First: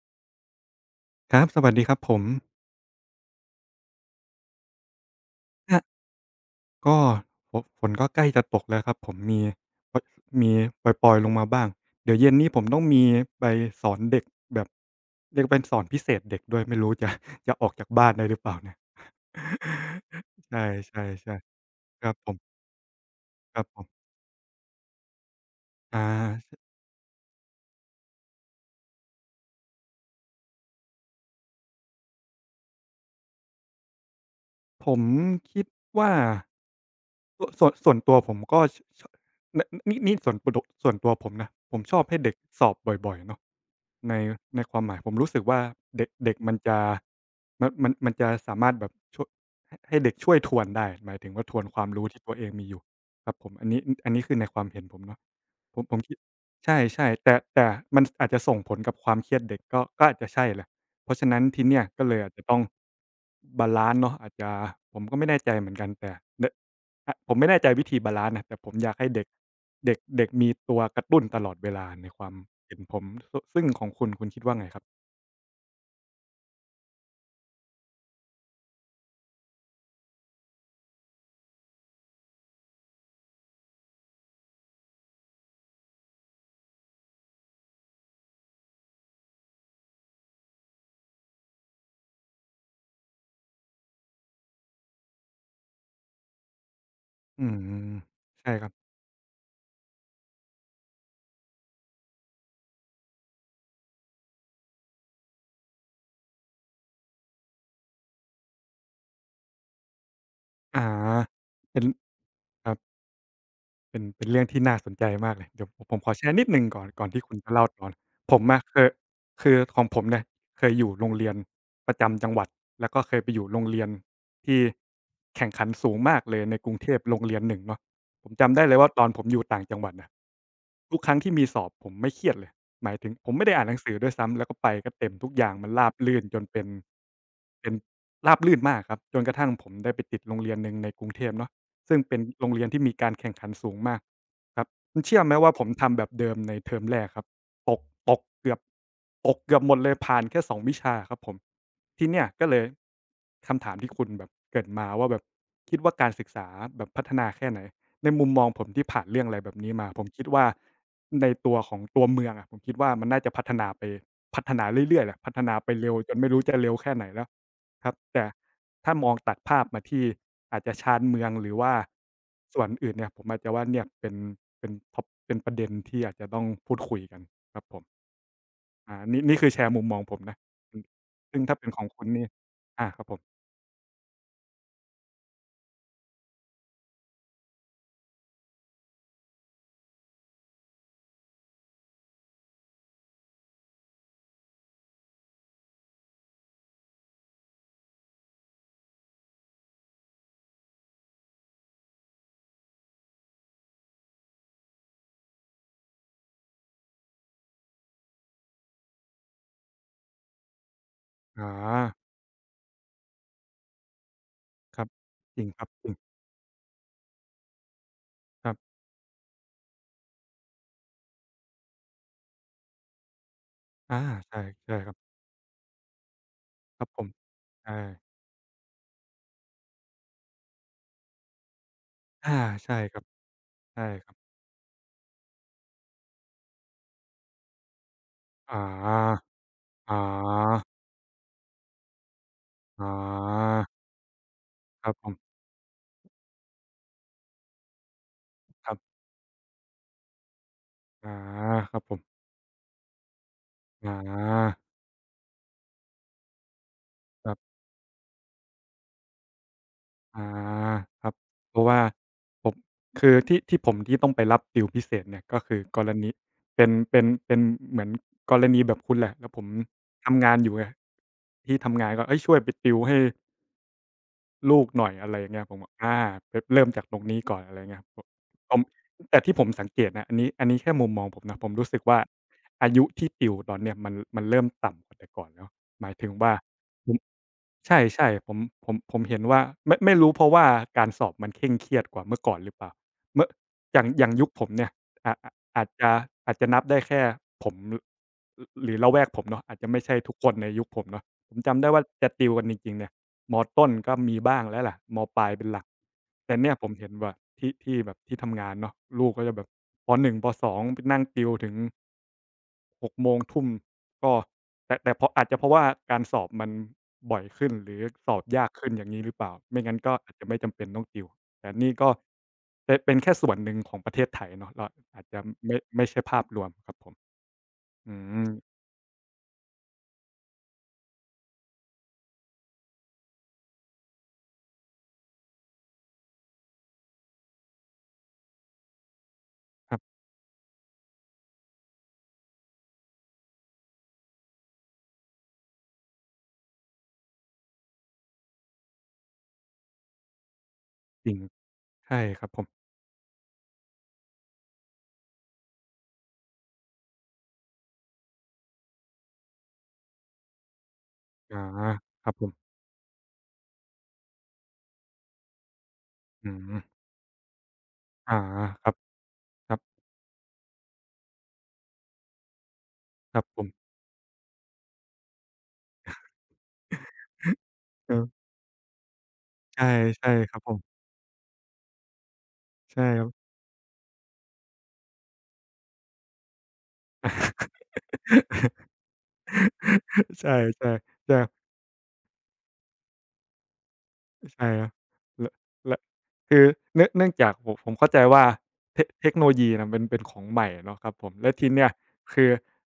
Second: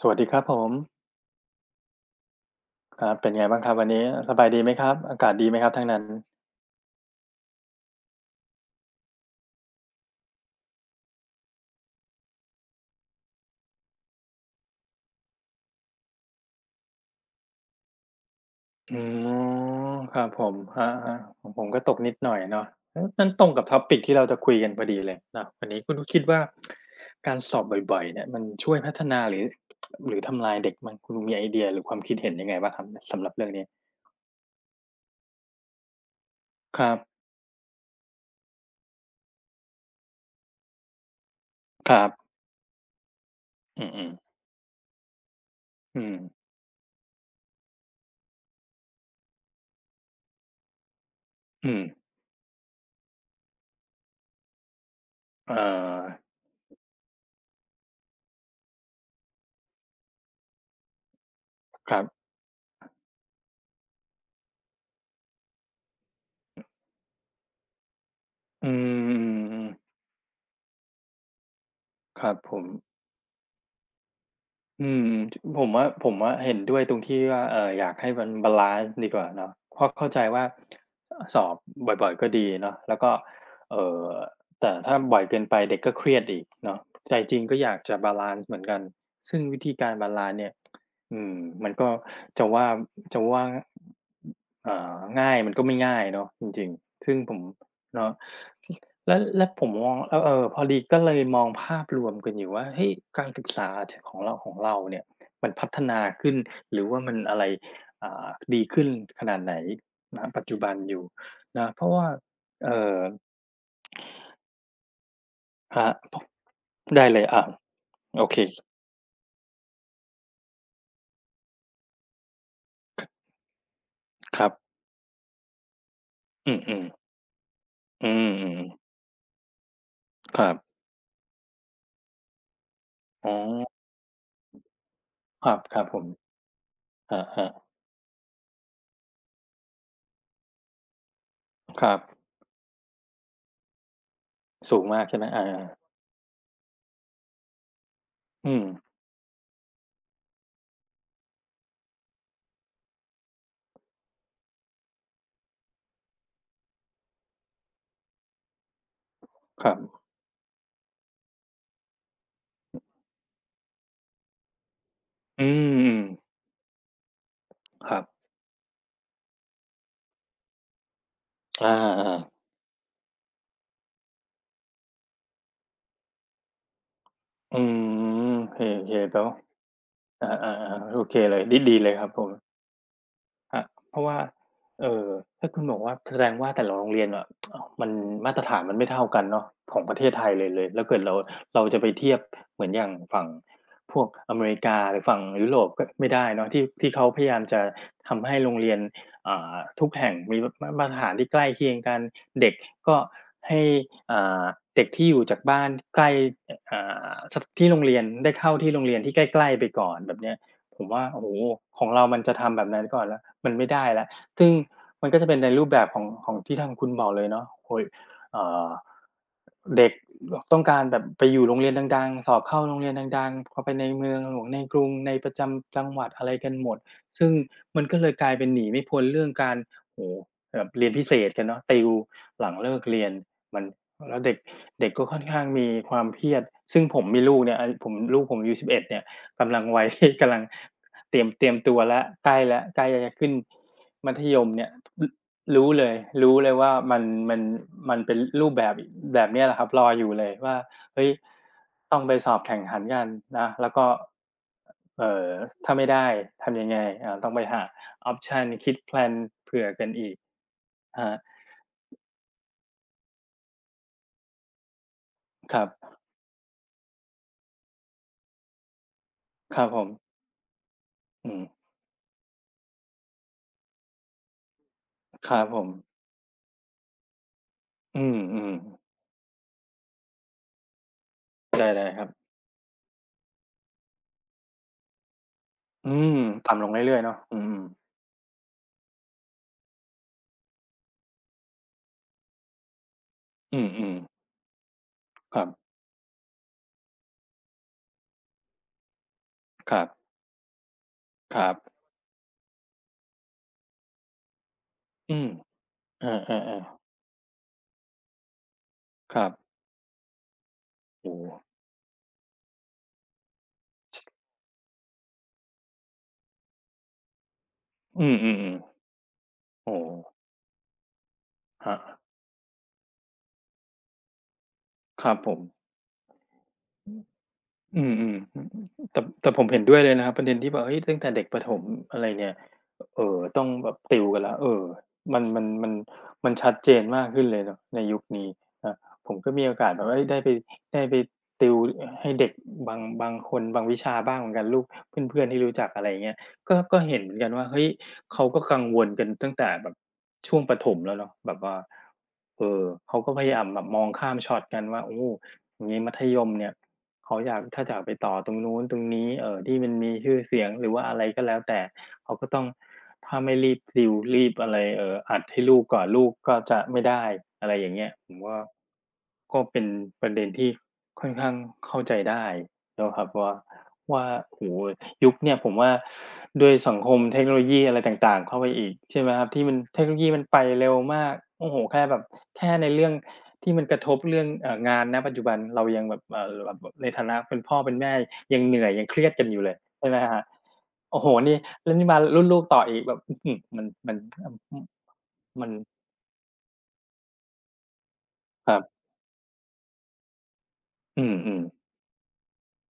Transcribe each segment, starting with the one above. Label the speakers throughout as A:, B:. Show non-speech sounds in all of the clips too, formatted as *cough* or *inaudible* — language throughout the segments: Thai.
A: สวัสดีครับผม
B: ครับสวัสดีครับผม
A: ครับเป็นไงบ้างครับวันนี้สบายดีไหมครับอากาศดีไหมครับ
B: ค่ะ
A: ทางนั้น
B: ก็ฝฝนก็ใกล้จะตกแล้วครับผมปมีปล่อยๆลงมาบ้างเดี๋ยวเย็นนี้ผมต้องมีไปสอนเด็กแบบเรียกเป็นสอนพิเศษเด็กด้วยไม่รู้จะ *laughs* จะออกจากบ้านได้หรือเปล่าเนี่ย
A: อ๋อครับผ
B: *laughs* ใช
A: มครับ
B: ่
A: ๆของผมก็
B: ๆ
A: ตก
B: ๆค
A: นิ
B: รับ
A: ดห
B: ผ
A: น่
B: ม
A: อยเนาะเอ๊ะนั่นตรง
B: ค
A: กั
B: รั
A: บ
B: บ
A: topic ที่เราจะคุยกันพอดีเลยเนาะวันนี้คุณ
B: อ
A: ก็คิดว่า
B: า
A: การสอบบ่อยๆเนี่ยมันช่วยพัฒนาหรือทำลายเด็กมั้งคุณมีไอเดียหรือความคิดเห็นยังไงบ้างครับสำหรับเรื่องนี้
B: ผมคิดว่า
A: ครับ
B: สวนส่วนส่วนตัวผมก็ชชนนี่นี่ส่วนปดส่วนตัวผมนะผม
A: ค
B: ชอ
A: รั
B: บให้
A: บ
B: เด็กสอบบ่อยๆเนาะ
A: อืม
B: ใน
A: ๆ
B: ในความหมายผมรู้สึกว่า
A: อื
B: เด็ก
A: ม
B: เด็กมันจะมันมันมันจะสามารถแบบช่วยให้เด็กช่วยทวนได้หมายถึงว่าทวน
A: อื
B: ค
A: ม
B: วามรู้ที่ตัวเองมีอยู่ครับผมอันนี้คือในความเห็นผมเนาะ
A: เอ่
B: ผมคิด
A: อ
B: ใช่ๆแต่มันอาจจะส่งผลกับความเครียดเด็กก็อาจจะใช่แหละเพราะฉะนั้นทีเนี้ย
A: ครั
B: ก็เลย
A: บ
B: อาจจะต้องบาลันซ์เนาะอาจจะผมก็ไม่แน่ใจเหมือนกันแต่ด อะผมไม่แน่ใจวิธีบาลันซ์นะแต่
A: อื
B: ผมอยากให้เด็ก
A: มๆๆ
B: เด็กเด็กมีตัวกระตุ้นตลอดเวลาในค
A: ค
B: วา
A: รั
B: ม
A: บผม
B: เห็นผมซึ่งของคุณคิดว่าไงครับ
A: อืมผมว่าเห็นด้วยตรงที่ว่าอยากให้มันบาลันซ์ดีกว่าเนาะเพราะเข้าใจว่าสอบบ่อยๆก็ดีเนาะแล้วก็เอ่อแต่ถ้าบ่อยเกินไปเด็กก็เครียดอีกเนาะใจจริงก็อยากจะบาลันซ์เหมือนกันซึ่งวิธีการบาลันซ์เนี่ยอืมมันก็จะว่าจะว่าเอ่อง่ายมันก็ไม่ง่ายเนาะจริงๆซึ่งผม
B: อืม
A: เนาะ
B: ใช่ครับ
A: แล้วผมมองแล้วเออพอดีก็เลยมองภาพรวมกันอยู่ว่าเฮ้ยการศึกษาชของเราเนี่ยมันพัฒนาขึ้นหรือว่ามันอะไรอ่าดีขึ้นขนาดไหนณปัจจุบัน
B: อา
A: อยู่นะเพ
B: เป็น
A: ราะว่า
B: ครับ
A: เอ่อ
B: เป็นเรื่องที่น่าสนใจมากเลยเดี๋ยว
A: ค
B: ผม
A: รับ
B: ผมขอ
A: พ
B: แชร์นิดหนึ่งก่อน
A: ได้
B: ก่อน
A: เล
B: ที่
A: ย
B: คุณ
A: อ่า
B: จะเล่าต่อ
A: โอ
B: ผ
A: เค
B: มอะเคยคือของผมเนี่ยเคยอยู่โรงเรียนประจำจังหวัดแล้วก็เคยไปอยู่โรงเรียน
A: ครับ
B: ที่แข่งขันสูงมากเลย
A: อื
B: ในกรุง
A: อ
B: เท
A: ๆ
B: พโรงเรียนหนึ่งเนาะ
A: อื
B: ผม
A: ม
B: จำได้เลย
A: ๆ
B: ว่าตอนผมอยู่ต่างจังหวัดน่ะ
A: ครับ
B: ทุกครั้งที่มีสอบผมไม่เครียดเลยหมายถึงผ
A: อ๋อ
B: มไม่ได้อ่านหนังสือด้วยซ้ำแล้วก็ไปก็เต็มทุกอ
A: ค
B: ย่า
A: รั
B: ง
A: บ
B: มัน
A: ครับ
B: ราบ
A: ผม
B: รื่นจนเป็น
A: ครับ
B: เป็นราบรื่นมากครับจนกระทั่งผมได้ไปติดโรงเรียนหนึ่งในกรุงเทพเนาะ
A: ๆครั
B: ซึ่ง
A: บ
B: เป็นโรงเรียนที่มีการแข่งขันสูงมากครับ
A: สูง
B: คุ
A: มา
B: ณ
A: กใช่
B: เชื่
A: ไห
B: อ
A: ม
B: ไหม
A: อา
B: ว่าผ
A: ๆ
B: มทำแบบเดิมในเทอมแรกครับตกตกเกื
A: อื
B: อบ
A: ม
B: ตกเกือบหมดเลยผ่านแค่สองวิชาครับผมทีเนี้ยก็เลยคำถามที่คุณแบบเกริ่นมาว่าแบบคิดว่าการศึกษาแบบพัฒนาแค่ไหนในมุมมองผมที่ผ่านเรื่องอะไรแบบ
A: ครั
B: นี้มา
A: บ
B: ผมคิดว่าในตัวของตัวเมืองอะผมคิดว่ามันน่าจะพัฒนาไปพัฒนาเรื่อยๆแหละพัฒ
A: อื
B: นาไปเร็
A: ม
B: วจนไม่รู้จะเร็วแค่ไหนแล้ว ค
A: ๆค
B: รับ
A: รับ
B: แต่ถ้ามองตัดภาพมาที่อาจจะชานเมืองหรือ
A: อา
B: ว่า
A: ๆ
B: ส่วนอื่นเนี่ยผมอาจจะว่าเนี่ยเป็นท็อปเป็นประเด็นที่อาจจะต้องพูดคุยกัน
A: อื
B: ครับผม
A: มโอเค
B: อ่า
A: ๆ
B: นี่
A: แล้ว
B: นี่คือแชร์มุมมองผม
A: อ
B: นะ
A: า
B: อืม
A: ๆๆโอเคเล
B: ซึ่
A: ย
B: งถ้า
A: ดี
B: เป็น
A: ดี
B: ของ
A: เลยค
B: คุณ
A: รับผ
B: นี่
A: ม
B: อาครับผม
A: ครับเพราะว่าเอ่อถ้าคุณบอกว่าแสดงว่าแต่ละโรงเรียนอะอ้าวมันมาตรฐานมันไม่เท่ากันเนาะของประเทศไทยเลยแล้วเกิดเราจะไปเทียบเหมือนอย่างฝั่งพวกอเมริกาหรือฝั่งยุโรปก็ไม่ได้เนาะที่เขาพยายามจะทำให้โรงเรียนอ่าทุกแห่งมีมาตรฐานที่ใกล้เคียงกันเด็กก็ให้อ่าเด็กที่อยู่จากบ้านใกล้ออ่าทที่โรงเรียนได้เข้าที่โรงเรียนที่ใกล้ๆไปก่อนแบบเนี้ย ผมว่าโอ้โฮ
B: อ๋อ
A: ของเรามันจะทำแบบนั้นก่อนแล้วมันไม่ได้แล้วซึ่ง
B: ครับ
A: มันก็จะเป็น
B: จริ
A: ใน
B: งค
A: รู
B: รั
A: ป
B: บ
A: แบ
B: จ
A: บ
B: ริ
A: ของ
B: ง
A: ของที่ทางคุณบอกเลยเนาะโอ้โฮเอ่
B: ครั
A: อ
B: บ
A: เด็กต้องการแบบไปอยู่โรงเรียนดังๆสอบเข้าโรงเรียนดังๆพอไปใน
B: อา
A: เมืองหล
B: ใช่
A: วงในก
B: ใช่
A: รุ
B: ค
A: ง
B: รับ
A: ในประจำจังหวัดอะไรกันหมด
B: ครับผม
A: ซึ่ง
B: ใช่
A: มันก็เลยกลายเป็นหนีไม่พ้นเรื่องการโอ้โฮแบบเรียนพิเศษกันเนาะติว
B: อา
A: หลังเลิ
B: ใช่
A: ก
B: ครั
A: เรี
B: บ
A: ยนมัน
B: ใช่ครั
A: แล้ว
B: บ
A: เด็กเด็กก็ค่อนข้างมีความเครียดซึ่งผมมีลูกเนี่ยไอ้ผมลูกผมอายุ
B: อ๋
A: สิบเอ็ดเนี่ย
B: อ
A: กำลังวัย
B: อ๋
A: ่ *laughs* กำลัง
B: อ
A: เตรียมตัวแล้วใกล้แล้วใก
B: อ๋
A: ล้
B: อ
A: จะขึ้นมัธยมเนี่ย
B: ครับ
A: ร
B: ผม
A: รู้เลยรู้เลยว่ามันมันมันเป็นรูปแบ
B: ค
A: บ
B: รับ
A: แบบเนี้ยแหละครับรออยู่เลยว่าเฮ้ย
B: อาครับผ
A: ต้องไป
B: ม
A: สอบแข่งขันกันนะแล้วก็
B: อาค
A: เอ่อถ้าไม่ได้ทำยังไงอ่าต้อง
B: รับ
A: ไปหาออปชันคิดแพลนเผื่อกันอีก
B: อาครับ
A: ฮะ
B: เพราะว่าผมคือที่ผมที่ต้องไปรับติวพิเศษเนี่ยก็
A: ค
B: คือ
A: รับ
B: กรณีเป็นเหมือนกรณีแบบคุณแหละแล้วผม
A: ครับผม
B: ทำงานอยู่ไง
A: อืม
B: ที่ทำงานก็เฮ้ยช่วยไปติวให้ลูกหน่อยอะไรอ
A: ค
B: ย่าง
A: รั
B: เงี้
A: บ
B: ยผ
A: ผ
B: ม
A: ม
B: ก็เริ่มจากตรงนี้ก่อนอะไรเงี้ยผ
A: อื
B: ม
A: มอืม
B: ผมแต่ที่ผมสังเกตนะอันนี้แค่มุมมองผมนะผมรู้สึก
A: ได้ๆค
B: ว่า
A: รับ
B: อายุที่ติวตอนเนี้ยมันเริ่มต่ำกว่าแต่ก่อนแล้วห
A: อื
B: มายถึง
A: ม
B: ว่า
A: ต่ำลง
B: ผ
A: เรื่
B: ม
A: อยๆเนาะอืมอืม
B: ใช่ใช่ผมเห็นว่าไม่รู้เพราะว่าการสอบมันเคร่งเครียดกว่าเมื่อก่อนหรือเปล่าเมื่อ
A: อืม
B: อ
A: อื
B: ย่าง
A: ม
B: อย่างยุคผมเนี่ยอาอา
A: ครั
B: อาจ
A: บ
B: จะอาจจะนับได้แค่ผมหรือละแวกผมเนาะอาจจะ
A: ค
B: ไม่
A: รับ
B: ใช่ทุกคนในยุคผมเนาะผ
A: ค
B: ม
A: รับ
B: จำได้ว่าจะติวกันจริงๆเนี่ยมต้นก็มีบ้างแล้วแหละม
A: อื
B: ป
A: ม
B: ลายเป็นหลัก
A: อา
B: แต่เนี่ยผมเห็น
A: ๆ
B: ว่าที่แบบที่ทำงานเนาะลู
A: ๆ
B: ก
A: ค
B: ก็
A: รับ
B: จะแบบปป.1ป.2ไปนั่ง
A: โอ้
B: ติว
A: โฮ
B: ถึง หกโมงทุ่มก็แต่เพราะอาจจะเพราะว่าการสอบมันบ่อยขึ้นหรือ
A: อื
B: สอบยาก
A: มๆ
B: ขึ้นอ
A: ๆ
B: ย่างงี้หรือเปล่าไม่งั้
A: โอ้
B: นก็
A: โฮ
B: อาจจะไม่จำเป็นต้องติวแต่
A: ค
B: นี่
A: รั
B: ก็
A: บ
B: เป็นแค่ส่วนหนึ่งของประเทศไทยเนาะเราอา
A: ค
B: จ
A: รับ
B: จะ
A: ผม
B: ไม่ใช่ภาพรวมครับผม
A: อื
B: อื
A: ม
B: ม
A: ๆแต่แต่ผมเห็นด้วยเลยนะครับประเด็นที่แบบเฮ้ยตั้งแต่เด็กประถมอะไรเนี่ยต้องแบบติวกันแล้วเออมันมันชัดเจนมากขึ้นเลยเนาะในยุคนี้ครับผมก็มีโอกาส
B: ครั
A: แบบว่า
B: บ
A: เฮ้ยได้ไปติวอให้เด็กบางคนบางวิชาบ้างเหมือนกันลูกเพื่อนๆที่รู้จักอะไรอย่างเงี้ยก็เห็นเหมือนกันว่าเฮ้ยเขาก็กังวลกันตั้งแต่แบบช่วงประถมแล้ว
B: จ
A: เนาะ
B: ริง
A: แบบว่า
B: ใช่ครับผ
A: เอ
B: ม
A: อเขาก็พยายามแบบมองข้ามช็อตกันว่าโอ้อย่างงี้มัธยมเนี่ย เขาอยากถ้าอยากไปต่อตรงนู้นตรงนี้ที่มันมีชื่อเสียงหรือว่าอะไรก็แล้ว
B: อา
A: แต่
B: ครั
A: เขา
B: บผ
A: ก็ต้อง
B: ม
A: ถ้าไม่รีบติวรีบอะไรอัดให้ลูกก่อนลูก
B: อื
A: ก็จะ
B: ม
A: ไม่ได้อะไรอย่างเงี้ย
B: อาครับ
A: ก็
B: ครั
A: เป็น
B: บ
A: ประเด็นที่ค่อนข้างเข้าใจได้แล้วครับ
B: ครับ
A: ว่า
B: ผม
A: ว่าโอ้โฮยุคเนี่ยผมว่าด้วยสังคมเทคโนโลยีอะไร
B: เอ
A: ต่า
B: อ
A: งๆเข้าไปอีกใช่ไหมครับที่มัน
B: ใช่
A: เทคโนโลยี
B: ใช่
A: มัน
B: ค
A: ไป
B: รับผ
A: เร็ว
B: ม
A: มากโอ้โฮแค่แบบแค่ใน
B: ใช่
A: เรื่อง
B: ครับ
A: ที่มันกระทบเรื่องงานณปัจจุบันเรายังแบบแบบในฐานะเป็นพ่อเป็นแม่ยังเหนื่อย
B: *laughs*
A: ยังเครียดกันอยู่เลยใช่ไหมครับ
B: ใช่ๆใ
A: โอ้โฮ
B: ช่
A: นี่แล้วนี่มารุ่นลูกต่ออีกแบบอื้อฮือมัน
B: ใช่ครับและ
A: มัน
B: และคือเนื่องจากผมเข้าใจว่า
A: ครับ
B: เทคโนโลยีน่ะเป็นของใหม่เนาะครับ
A: อื
B: ผมแล้ว
A: ม
B: ทีเนี้
A: ๆ
B: ยคือ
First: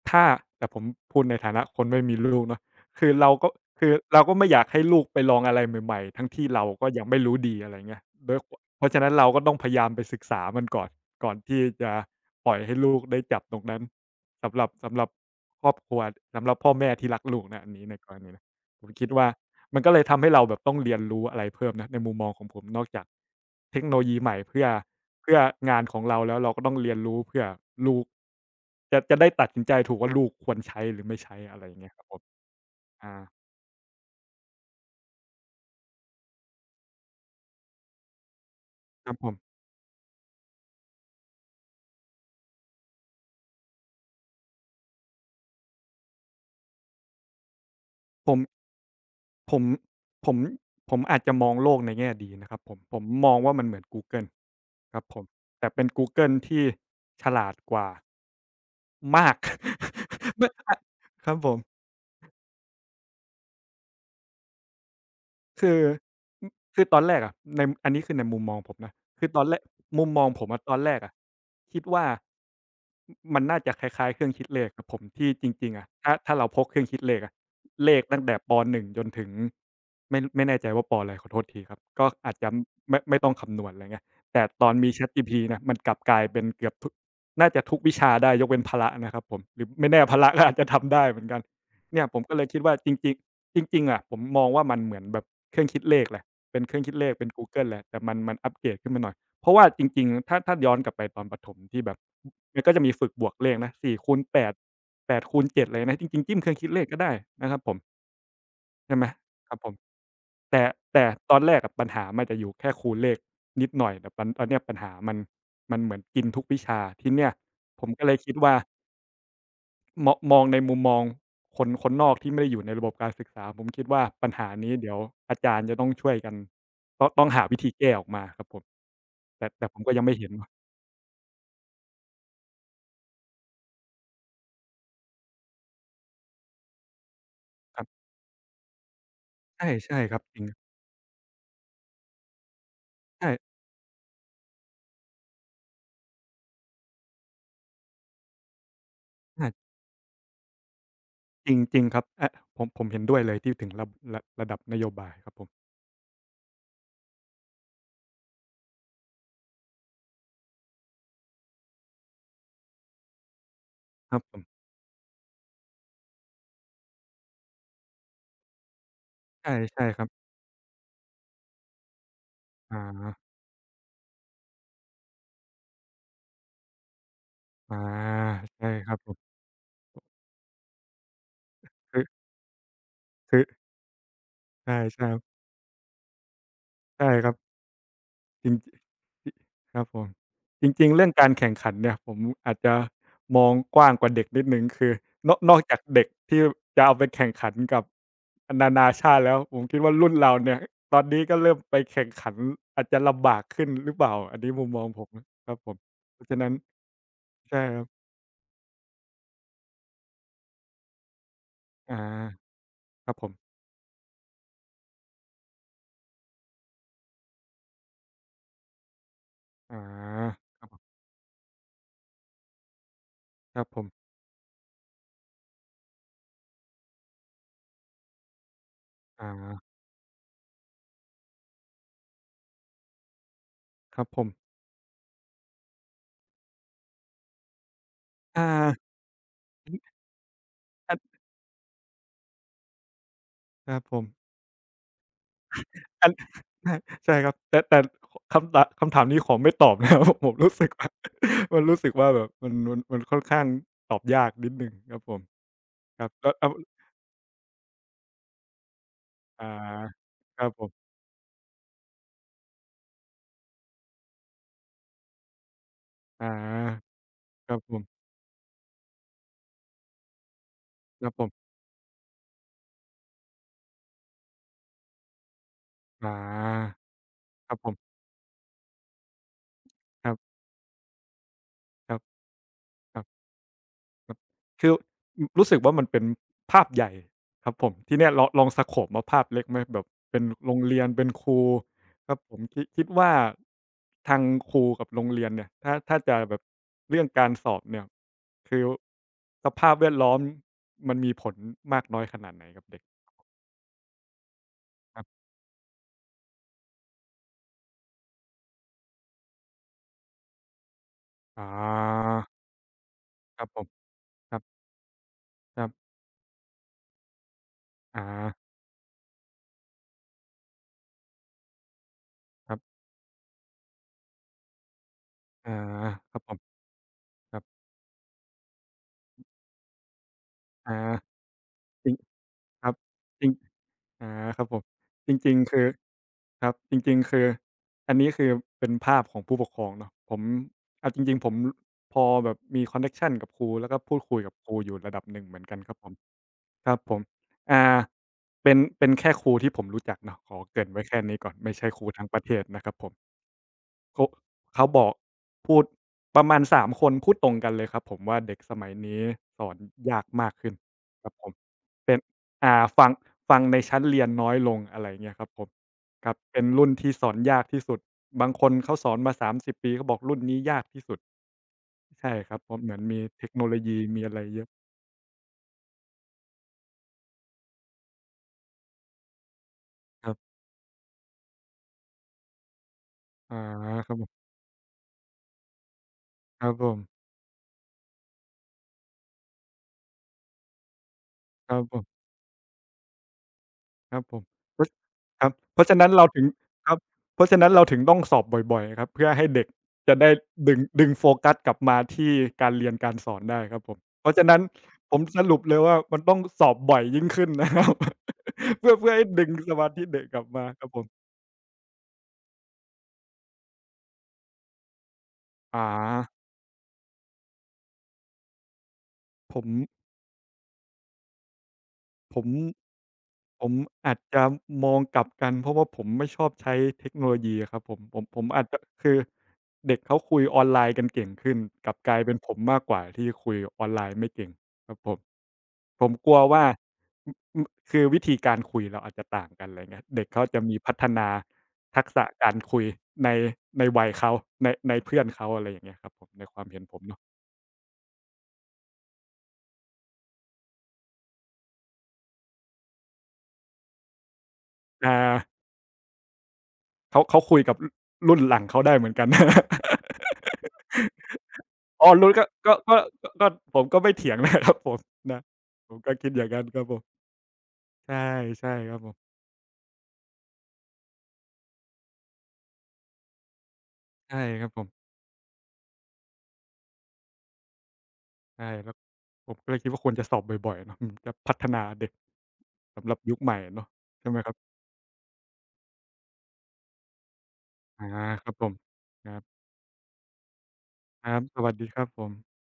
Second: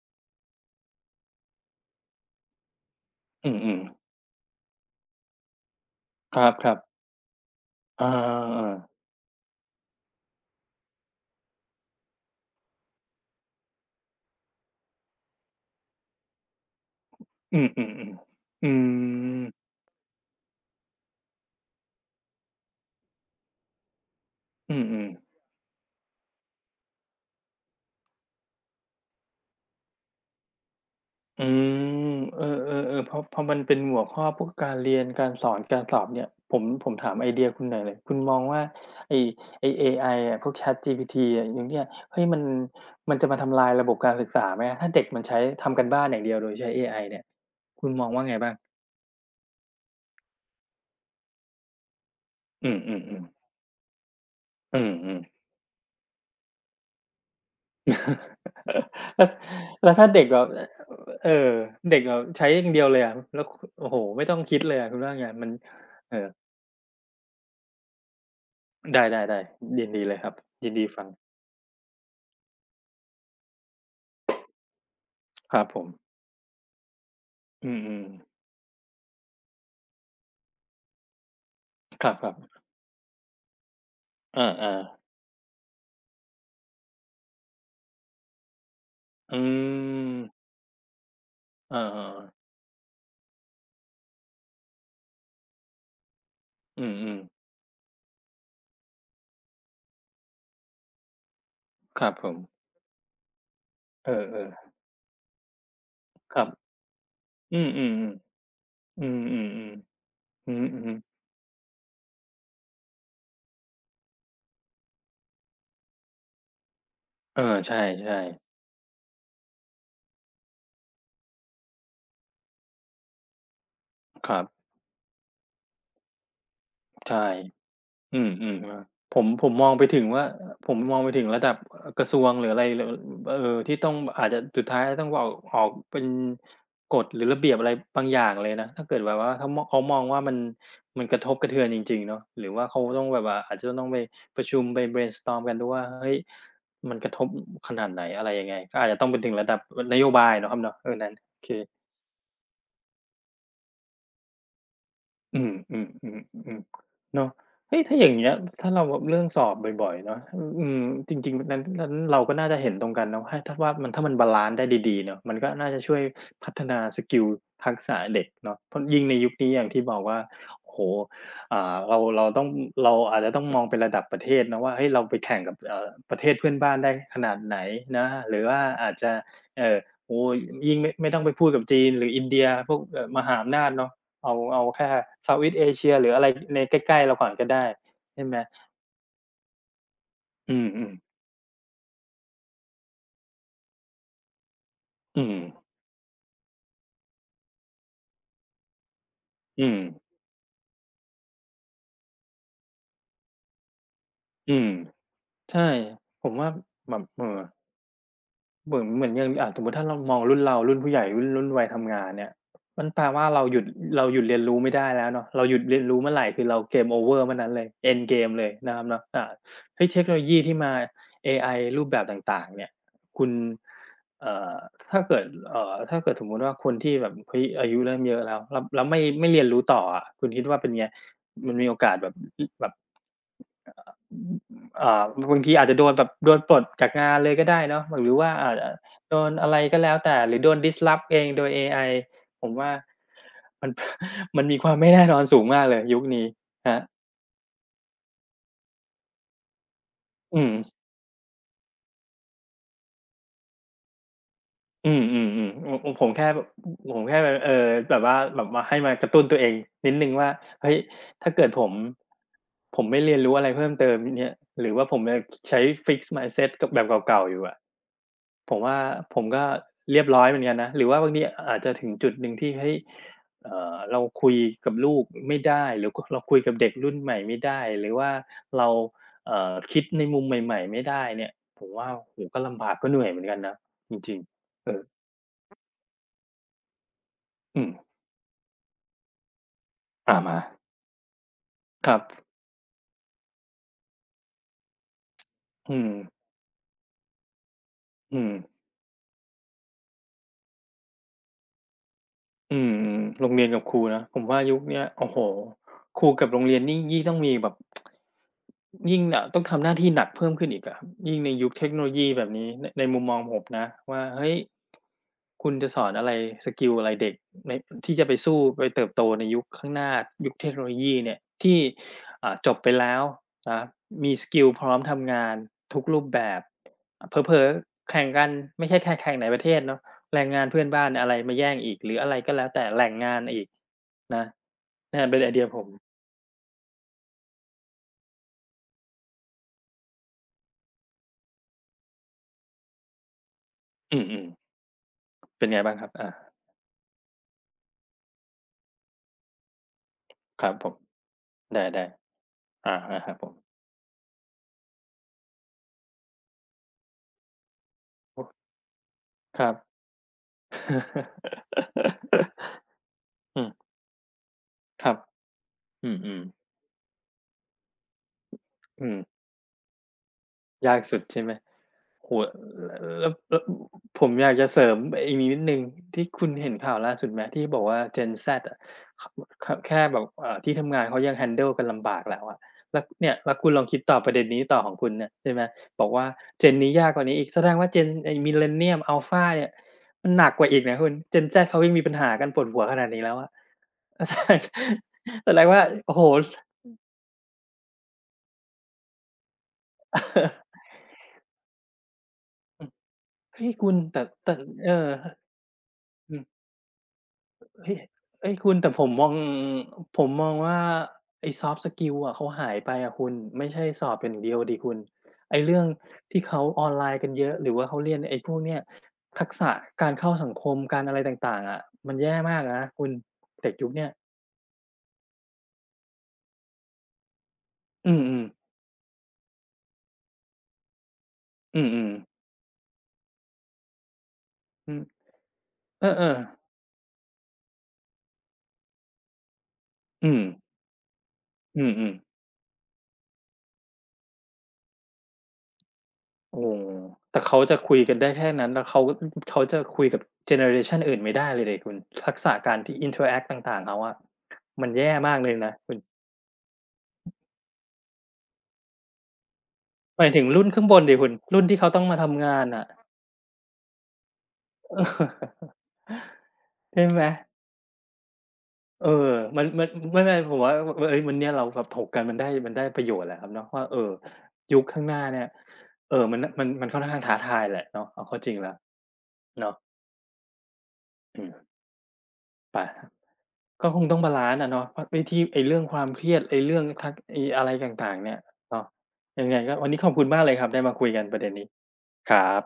B: ถ้าแต่ผมพูดในฐานะคนไม่มีลูกเนาะคือเรา
A: อื
B: ก็
A: ม
B: คือเราก็ไม่อยากให้ลูกไปลองอะไรใหม่ๆทั้ง
A: ๆค
B: ที่เรา
A: รับ
B: ก็
A: ๆ
B: ยังไม่รู้ดีอะไรเงี้
A: เอ
B: ย
A: อ
B: ด้วยขเพราะ
A: ๆ
B: ฉะนั้นเราก็ต้องพยายามไปศึกษามันก่อนก่อนที่จะปล่อยให้ลูกได้จับตรงนั้นสำหรับครอบครัวสำหรับพ่อแม่ที่รักลูก
A: อื
B: นะ
A: ม
B: อัน
A: อื
B: นี้
A: ม
B: ในกรณีนะ
A: อื
B: ผมคิดว่า
A: ม
B: มันก็เลยทำให้เราแบบต้องเรียนรู้อะไรเพิ่มนะในมุมมองของผมนอกจากเทคโนโลยีใหม่เพื่อ
A: อืมอืม
B: เพื่องานของเราแล้วเราก็ต้องเรียนรู้เพื่อลูกจะได้ตัดสินใจถูกว่าลูกควรใช้หรือไม่ใช้
A: อื
B: อะไรอย่างเงี้ยครับ
A: ม
B: ผม
A: อืเออๆๆพ
B: อา
A: อพอมันเป็นหัวข้อพวกการเรียนการสอนการสอบเนี่ยผมถามไอเดียคุณหน่อยเลยคุณมองว่า
B: ครั
A: ไอ้
B: บผม
A: ไอ้เอไออะพวก ChatGPT อะอย่างเงี้ยเฮ้ยมันจะมาทำลายระบบการศึกษาไหมถ้าเด็กมันใช้ทำการบ้านอย่างเดียวโดยใช้เอไอเนี่ยคุณมองว่า
B: ผ
A: ไงบ้าง
B: มผมผมผมอาจจะมองโลกในแง่ดีนะครับ
A: อื
B: ผมผ
A: ม
B: ม
A: ๆ
B: มอ
A: ๆ
B: งว่ามันเหมือนกูเกิล
A: อื
B: ครับผ
A: ม
B: ม
A: ๆ
B: แต่เป็นกูเกิลที่ฉลาดกว่า
A: *laughs* แล้ว
B: มาก
A: แล้วถ้าเด็กแบ
B: *laughs*
A: บ
B: ไม่อะค
A: เอ
B: รับผ
A: อ
B: ม
A: เด็กแบบใช้อย่างเดียวเลยอะแล้วโอ้โฮไม่ต้องคิดเลยอะคุณว่าไงมัน
B: คือ
A: เออ
B: อคือตอนแรกอะในอันนี้คือในมุมมองผมนะ
A: ได
B: คือต
A: ้
B: อนแร
A: ๆ
B: ก
A: ๆยินดี
B: มุม
A: เลย
B: ม
A: ค
B: อง
A: รับ
B: ผมอะ
A: ยิ
B: ต
A: น
B: อน
A: ดี
B: แรก
A: ฟัง
B: อะคิดว่ามันน่าจะคล้ายๆเครื่องคิดเลขครับผมที่จ
A: ครับ
B: ริง
A: ผ
B: ๆอะ
A: ม
B: ถ้าเราพกเครื่องคิดเลขอะ
A: อื
B: เลข
A: ม
B: ตั้งแต่ป1จนถึงไม่แน่ใจว่าปอะไรขอโทษทีครับ
A: ๆค
B: ก็
A: รั
B: อา
A: บ
B: จจะไม่ต้องคำนวณอะไรเงี้ย
A: ๆอ
B: แต่
A: า
B: ตอนมี ChatGPT นะมันกลับกลายเป็นเกือบทุกน่าจะทุกวิชาได้ยกเว้นพละนะครับ
A: ๆ
B: ผ
A: อื
B: มหรือไม่แน่
A: ม
B: พละก็อาจจะทำได้เหมือนกัน
A: อา
B: เนี่ยผม
A: ๆ
B: ก็เล
A: ๆ
B: ยคิดว่าจริงๆ จริงๆอะผมมองว่ามันเหมือนแบบเครื่องคิดเลขแหละเป็นเครื่
A: อื
B: องคิดเลข
A: ม
B: เป็นกู
A: ๆ
B: เกิลแหละแต่มันมันอัปเกรดขึ้นมาหน่อยเพราะว่าจริงๆถ้าย้อนกลับไปตอนประถมที่แบบ
A: ครับผม
B: มันก็จะมีฝึกบวกเลขนะสี่
A: เอ
B: คูณ
A: อ
B: 8ดแปดคูณ7อะไรนะจริงๆ
A: ๆค
B: จิ้ม
A: รั
B: เค
A: บ
B: รื่องคิดเลขก็ได้นะค
A: อื
B: รับ
A: ม
B: ผ
A: ๆ
B: มใช่
A: ๆอื
B: ไหม
A: ม
B: ครับผม
A: ๆๆอื
B: แต่
A: อๆ
B: แต่ตอนแรกอะปัญหามันจะอยู่แค่คูณเลขนิดหน่อยแต่ปันตอนเนี้ยปัญหามันมันเหมือนกินทุกวิชาทีเนี้ย
A: เออ
B: ผมก็เล
A: ใช่
B: ยคิดว่า
A: ๆ
B: มองในมุมมองคนนอกที่ไม่ได้อยู่ในระบบการศึกษาผมคิดว่าปั
A: ค
B: ญ
A: รับ
B: หานี้เดี๋ยวอาจารย์จะต้องช่วยกันต้องต้
A: ใช่
B: องหาวิธีแก้ออก
A: อื
B: มา
A: ม
B: ครั
A: อื
B: บ
A: ม
B: ผม
A: อาผมผ
B: แต่
A: มม
B: แต่
A: อง
B: ผม
A: ไป
B: ก็
A: ถึ
B: ยั
A: ง
B: งไม่
A: ว่า
B: เห็นะ
A: ผมมองไปถึงระดับกระทรวงหรืออะไรหรือเอ่อที่ต้องอาจจะสุดท้ายต้องออกเป็นกฎหรือระเบียบอะไร
B: ครั
A: บา
B: บ
A: งอย่างเลยนะถ้าเกิดแบบว่า
B: ใช่
A: เขาม
B: ใช่
A: อง
B: ครั
A: ว่า
B: บ
A: มั
B: จ
A: น
B: ริง
A: กระทบกระเทือนจริงๆเนาะหรือว่าเขาต้องแบบว่าอา
B: ใช่
A: จจะต้องไปประชุมไป brainstorm กันดูว่าเฮ้ยมันกระทบขนาดไหนอะไรยังไงก็อาจจะต้องไปถึงระ
B: อา
A: ดับนโยบายเนาะครับเนาะเออนั้นโอ
B: จ
A: เค
B: ริงจริงครับอาผมเห็นด้วยเลยที่ถึงระดับนโยบายครับ
A: อื
B: ผม
A: มอืมอมอืมเนาะเฮ้ยถ้าอย่างเงี้ยถ้าเราแบบเรื่องสอบบ่อยๆเนาะอืมอืมจริงๆนั้นเราก็น่าจะเห็นตรงกันเนาะให้ถ้ามั
B: ค
A: น
B: รับ
A: บา
B: ผ
A: ลันซ์ได้
B: ม
A: ดีๆเนาะมันก็น่าจะช่วยพัฒนาสกิลทักษะเด็กเนาะเพราะยิ่งในยุคนี้
B: ใช่
A: อย่างที่
B: ใช่
A: บอ
B: ค
A: ก
B: รั
A: ว่า
B: บ
A: โอ้โฮอ่าเราต้อง
B: อา
A: เราอาจจะต้องมองเป็นระดับประเทศนะว่าเฮ้ยเราไปแข่งกับประเทศเพื่อนบ้านได้ขนาดไหน
B: อา
A: นะหรือว่า
B: ใช่ค
A: อาจ
B: รับผ
A: จะ
B: ม
A: เอ่อโอ้โฮยิ่งไม่ต้องไปพูดกับจีน
B: คื
A: ห
B: อ
A: รืออินเดียพวกมหา
B: คือ
A: อำนาจเนาะ เอา
B: ใช
A: แค่
B: ่
A: เซาท์
B: ๆ
A: อีสต์เอเชียหรืออะไรในใกล้
B: ใช่
A: ๆเราก่
B: ค
A: อ
B: รั
A: น
B: บ
A: ก็ได้ใช่ไหม
B: จริงจครับผม
A: อื
B: จริ
A: ม
B: งๆเรื่อง
A: ๆ
B: การแข่งขันเนี่ยผมอาจจะมองกว้างกว่าเด็กนิดหนึ่งคือ
A: อื
B: น
A: ม
B: อกนอกจากเด็กที่จะเอาไปแข่งขันกับนานาชาติแล้วผ
A: อื
B: ม
A: ม
B: คิดว่ารุ่นเราเนี่ยตอนนี้ก็เริ่มไปแข่งขันอาจจะลำบากขึ้นหรือเปล่าอัน
A: อื
B: นี้มุ
A: ม
B: มมองผมนะครับ
A: ใช่
B: ผมเพ
A: ผ
B: ราะ
A: ม
B: ฉะ
A: ว่า
B: นั้น
A: แบบ
B: ใช่ครับ
A: เหมือนอย่างอ่าสมมุติถ้าเรามองรุ่นเรารุ่นผู้ใหญ่รุ่นวัยทำ
B: อา
A: งานเนี่ยมันแปล
B: ครับผ
A: ว่าเราห
B: ม
A: ยุดเราหยุดเรียนรู้ไม่ได้แล้วเนาะเราหยุดเรียนรู้เมื่อไรคือเรา Game over เมื่อนั้นเลย End game เลยนะครับเนาะอ่า
B: อ
A: เฮ้ยเทคโนโล
B: า
A: ยีที่มาเอไอรูปแบบต่างๆเนี่ยคุณ
B: ครับผม
A: เอ่อถ้าเกิดถ้าเกิดสมมุติว่าคนที่แบบเฮ้ยอายุเริ่มเยอะแล้วไม่
B: อา
A: เรียนรู้ต่ออะคุณคิดว่าเป็นไงมันมีโอกาสแบบแบบ อ
B: ครับ
A: ื
B: ผม
A: มอ่าบางทีอาจจะโดนแบบโดนปลดจากงานเลยก็ได้เนาะหรือว่า
B: อา
A: อาจจะโดนอะไร
B: อั
A: ก็แล้
B: น
A: วแต่หรือโดน
B: อั
A: disrupt เอ
B: น
A: งโดยเอไอผมว่ามั
B: ค
A: น
B: รับผม
A: *laughs* มันมีความไม่แน่นอนสูงมากเลยยุค
B: อัน
A: นี้
B: *laughs*
A: ค
B: ใช่
A: รับ
B: ใช่ครับแต่ขคำตะคำถามนี้ขอไม่ตอบนะครับ *laughs* ผม
A: อืม
B: รู้สึกว่า *laughs* มันรู้สึกว่าแบบมันค่อนข้างตอบยากนิดหนึ่ง
A: อื
B: ครับผม
A: มๆๆโอ้โอ้
B: ค
A: ผ
B: รั
A: ม
B: บ
A: แค่
B: แล้ว
A: แบบ
B: แล้ว
A: ผมแค่แบบแบบว่าให้มากระตุ้นตัวเอ
B: อ่า
A: งนิดหนึ่งว่า
B: ครับผ
A: เฮ้ย
B: ม
A: ถ้าเกิดผมไม่เรียนรู้อะไรเพิ่มเติมเนี่ยหรือว่าผมยังใช้ fixed
B: อา
A: mindset กับแบบเก่าๆอยู่
B: ค
A: อะ
B: รับผม
A: ผมว่าผมก็เรียบร้อยเหมือนกันนะหรือว่า
B: ค
A: บา
B: รั
A: ง
B: บ
A: ที
B: ผม
A: อาจจะถึงจุดหนึ่งที่เฮ้ยเราคุยกับลูกไม่ได้หรือ
B: อ
A: เราคุยกับเด็ก
B: า
A: รุ่นใหม่ไม่
B: ครับ
A: ได้
B: ผ
A: หรือ
B: ม
A: ว่าเราคิดใน
B: ครั
A: มุม
B: บ
A: ใหม่ๆไม่ได้เนี่ยผมว่า
B: ครับ
A: โอ้โฮก็ลำบากก็
B: ค
A: เห
B: รั
A: นื่อยเหมื
B: บ
A: อนกันนะจ
B: ค
A: ริ
B: รับ
A: งๆ
B: คื
A: เอ
B: อ
A: อ
B: รู้สึกว่ามันเป็นภาพใหญ่ครับ
A: อื
B: ผ
A: ม
B: มทีเนี้ยลองสโกปว่าภาพเล็กไหมแบบ
A: อา
B: เป็น
A: มา
B: โรงเรียนเป็นครู
A: ครับ
B: ครับผมคิดว่าทางครูกับโรงเรียนเนี่ยถ้า
A: อืม
B: ถ้าจะแบบเรื่องการสอบเนี่ย
A: อืม
B: คือสภาพแวดล้อมมันมีผลมากน้อยขนาดไหน
A: อื
B: กับ
A: ม
B: เด็ก
A: โรงเรียนกับครูนะผมว่ายุคเนี้ย
B: ครับ
A: โอ้โฮครูกับโรงเรียนนี่ยิ่งต้องมีแบบยิ่งอะต้องทำหน้าที่หนักเพิ่มขึ้นอีกอะครับยิ่งใน
B: อ๋อ
A: ยุคเทคโนโลยีแบบนี้ในมุมมองผ
B: ค
A: ม
B: รับผ
A: นะ
B: ม
A: ว่าเฮ้
B: ค
A: ย
B: รั
A: คุณ
B: บ
A: จะ
B: ๆ
A: สอนอะไรสกิลอะไรเด็กในที่จะไป
B: อา
A: สู้ไปเติบโตในยุคข้างหน้ายุคเทคโนโลยีเนี่ยที่อ่าจ
B: ครั
A: บไป
B: บ
A: แล้วนะมีสกิลพร้อมทำงาน
B: อา
A: ทุกรูป
B: ครั
A: แบ
B: บผม
A: บเผ
B: ค
A: ล
B: รั
A: อ
B: บ
A: ๆแข่งกันไม่ใช่แค่แข่งในประเทศเนาะ แรงงานเพื่อนบ้าน
B: อา
A: อะไรมาแย่งอีก
B: จ
A: ห
B: ริ
A: รื
B: ง
A: ออะไรก็แล้วแต่
B: ครับ
A: แหล่งงาน
B: จริง
A: อีก
B: อา
A: นะ
B: ครับผม
A: เนี่ย
B: จ
A: เป็นไอ
B: ริง
A: เดีย
B: ๆ
A: ผ
B: คือ
A: ม
B: ครับจริงๆคืออันนี้คือเป็นภาพของผู้ปกครองเนาะผมเอาจริงๆผมพอแบบมีคอนเน็กชันกับครูแล้วก็พู
A: อื
B: ดคุย
A: ม
B: กับครูอยู่ระดับหนึ่งเห
A: ๆ
B: มือ
A: เป็
B: น
A: น
B: กั
A: ไง
B: นค
A: บ้า
B: รั
A: ง
B: บ
A: ค
B: ผ
A: รับ
B: ม
A: อา
B: ครับผมอ่าเป็นแค่ครูที่ผมรู้จักเนาะขอ
A: ครับ
B: เก
A: ผ
B: ริ่น
A: ม
B: ไว้แค่นี้ก่อนไม่
A: ได
B: ใช่ค
A: ้
B: รูทั้งประเทศนะ
A: ๆ
B: ค
A: อา
B: รับผม
A: ๆครับผม
B: เขาบอกพูดประมาณสามคนพูดตรงกันเลยครับผมว่าเด็ก
A: โอ้
B: สมัยนี้
A: ค
B: ส
A: รั
B: อ
A: บ
B: นยากมากขึ้นครับผมเป็นอ่าฟัง
A: *laughs*
B: ฟั
A: อื
B: ง
A: ม
B: ในชั้นเรียนน้อยลงอะ
A: ค
B: ไร
A: รับ
B: เงี้ยครับผม
A: อื
B: ครับ
A: ม
B: เป็นรุ่นที่สอนยากที่สุดบางคนเขา
A: ๆ
B: ส
A: อื
B: อ
A: ม
B: นมา30ปีเขาบอกรุ่นนี้ยาก
A: ยาก
B: ที่สุ
A: สุ
B: ด
A: ดใช่ไหม โอ้โฮ
B: ใช่ครับเพราะเหมือนมี
A: แล้ว
B: เทค
A: แล้ว
B: โนโลยี
A: ผ
B: มี
A: ม
B: อะไร
A: อยาก
B: เย
A: จะ
B: อะ
A: เสริมอีกนิดหนึ่งที่คุณเห็นข่าวล่าสุดไหมที่บอกว่า Gen Z อะขแค่แบบ
B: ครับ
A: ที่ทำงานเขายัง handle กันลำบากแล้วอะแล้วเนี่ยแล้
B: อา
A: วคุณลองคิด
B: ค
A: ต่
B: รับ
A: อ
B: ผ
A: ประเด็น
B: ม
A: นี้ต่อของคุณเนี่ยใช่ไหมบอกว่า
B: ครับ
A: Gen
B: ผ
A: นี้
B: ม
A: ยากกว่านี้อีกแสดงว่า Gen ไอ้ Millennium Alpha เนี่ยมันหนักกว่าอีกนะคุณ Gen Z
B: ครั
A: เขา
B: บ
A: ยัง
B: ผ
A: มีปัญ
B: ม
A: หากันปวดหัวขนาดนี้แล้วอะ
B: ครับ
A: *laughs* แส
B: ผม
A: ดง
B: เพราะครั
A: แส
B: บ
A: ดง
B: เพ
A: ว่า
B: ราะฉะนั้น
A: โอ้โฮ
B: เรา
A: อื
B: ถึ
A: ม
B: ง
A: *laughs*
B: ครับเพราะฉะนั้นเราถึงต้องสอบบ่อยๆครับเพื่อให้เด็กจะได้ดึงโฟกัสกลับมาที่การเรียนการสอนได้
A: เฮ้ย
B: ครับ
A: คุ
B: ผ
A: ณ
B: ม
A: แต่
B: เพราะฉะ
A: แต่
B: นั้น
A: เออ
B: ผมสรุปเลยว่ามันต้องสอบบ่อยยิ่งขึ้นนะครั
A: เฮ้
B: บ
A: ยเฮ้ยคุณ
B: *laughs*
A: แต่
B: เพื่อ
A: ผม
B: เพื่อ
A: ม
B: ให้
A: อง
B: ดึงสมาธิ
A: ผ
B: เด็ก
A: ม
B: กลั
A: ม
B: บ
A: อง
B: มา
A: ว่า
B: ครับผม
A: ไอ้ซอฟต์สกิลอะเขาหายไปอะคุณไม่ใช่สอบอย่างเดียวดิคุณไอ้เรื่
B: อา
A: องที่เขาออนไลน์กันเยอะหรือว่าเขาเรียนไอ้พวกเนี้ยทัก
B: ผม
A: ษะการเข้าสังคมการอะไรต่างๆอะมันแย่
B: ผม
A: มากนะคุณ
B: ผ
A: เด็ก
B: ม
A: ยุคเนี้ย
B: อาจจะมองกลับกันเพราะว่าผมไม่ชอบใช้เทคโนโลยีอะครับผม
A: อื
B: ผมผ
A: ม
B: ม
A: ๆ
B: อาจจะคือเด็กเขาคุยออนไลน์กันเก่งขึ้น
A: อื
B: กลับ
A: ม
B: กลาย
A: ๆ
B: เป็นผมมากกว่าที่คุยออนไลน์ไม่เก่งค
A: อื
B: รับ
A: ม
B: ผมผ
A: เอ
B: มก
A: อ
B: ลัว
A: ๆ
B: ว่าอคือวิธีการคุยเราอาจจะต่างกันอะไรเงี้ยเด็ก
A: อืม
B: เขาจะมีพัฒนาทั
A: อื
B: ก
A: ม
B: ษะ
A: ๆ
B: การคุยในในวัยเขาในเพื่อนเขาอะไรอย่างเงี้ยครับผมในค
A: โอ้
B: วา
A: โ
B: มเห็นผมเนาะ
A: แต่เขาจะคุยกันได้แค่นั้นแล้วเขาเขาจะคุยกับเจเนอเรชันอื่นไม่ได้เลยดิคุณทักษะการที่ interact ต่างๆเขาอะมันแย่
B: อ่า
A: มากเลยนะคุณ
B: เขาคุยกับรุ่นหลังเขาได้เหมือนกัน *laughs*
A: หมายถึงรุ่นข้างบนดิคุณรุ่นที่เขาต้อง
B: อ๋อ
A: มา
B: รู้
A: ทำ
B: ก็
A: งาน
B: ก็
A: อะ
B: ก็
A: *laughs*
B: ก็ผมก็ไม่เถียง *laughs* นะครับผ
A: เอ
B: มนะ
A: อ
B: ผมก็คิดอย่างนั้นครับผม
A: ใช่ไหม
B: ใช่ใช่ครับ
A: เอ
B: ผ
A: อ
B: ม
A: มันไม่ผมว่าเฮ้ยวันเนี้ยเราแบบถกกันมันมันได้ประโยชน์แหละครับเนาะว่า
B: ใช่ครับ
A: ยุ
B: ผ
A: ค
B: ม
A: ข้างหน้าเนี่ยมันค่อนข้างท้าทายแหละเนาะเอาเข้าจริง
B: ใช่
A: แล้ว
B: แล้วผมก็
A: เนาะ
B: เลยคิดว่าควรจะสอบบ่อยๆเนาะมันจะ
A: อื
B: พัฒ
A: ม
B: นาเด็ก
A: ไป
B: สำหรับยุคใหม่อะเนาะ
A: ก็คงต้อง
B: ใช่
A: บา
B: ไหม
A: ลั
B: ครับ
A: นซ์อะเนาะเพราะไอ้ที่ไอ้เรื่องความเครียดไอ้เรื่องทักไอ้อะไรต
B: อา
A: ่างๆเนี่ย
B: ครับผม
A: เนาะ
B: ครั
A: ยังไง
B: บ
A: ก็วันนี้ขอบคุณมากเลยครับได้มาคุยกั
B: ค
A: นป
B: รั
A: ระ
B: บ
A: เด็น
B: ส
A: นี้
B: วัสดีครับผม
A: ครับ